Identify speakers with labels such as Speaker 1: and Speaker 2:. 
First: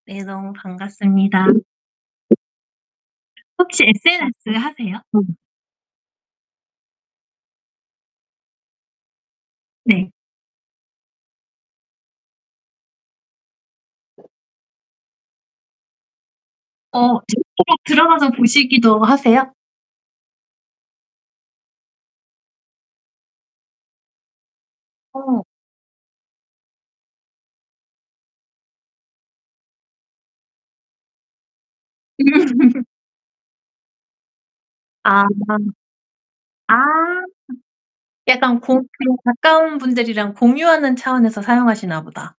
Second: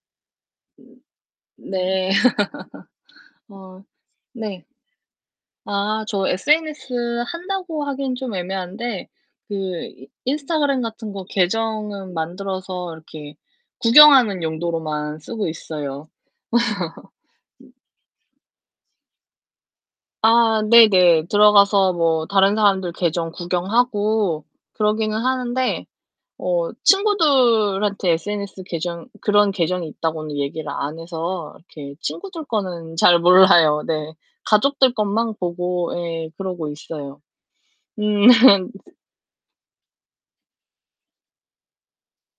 Speaker 1: 네, 너무 반갑습니다.
Speaker 2: 네. 어
Speaker 1: 혹시 SNS
Speaker 2: 네.
Speaker 1: 하세요?
Speaker 2: 아, 저 SNS 한다고 하기는 좀 애매한데 그 이
Speaker 1: 네.
Speaker 2: 인스타그램 같은 거 계정은 만들어서 이렇게 구경하는 용도로만 쓰고 있어요.
Speaker 1: 어 [unintelligible] 들어가서 보시기도 하세요?
Speaker 2: 아 네네. 들어가서 뭐 다른 사람들 계정 구경하고 그러기는
Speaker 1: 어.
Speaker 2: 하는데 어 친구들한테 SNS 계정 그런 계정이 있다고는 얘기를 안 해서 이렇게 친구들 거는 잘 몰라요. 네. 가족들
Speaker 1: 아.
Speaker 2: 것만 보고 예 그러고
Speaker 1: 아.
Speaker 2: 있어요. 음.
Speaker 1: 약간 [unintelligible] 가까운 분들이랑 공유하는 차원에서 사용하시나 보다.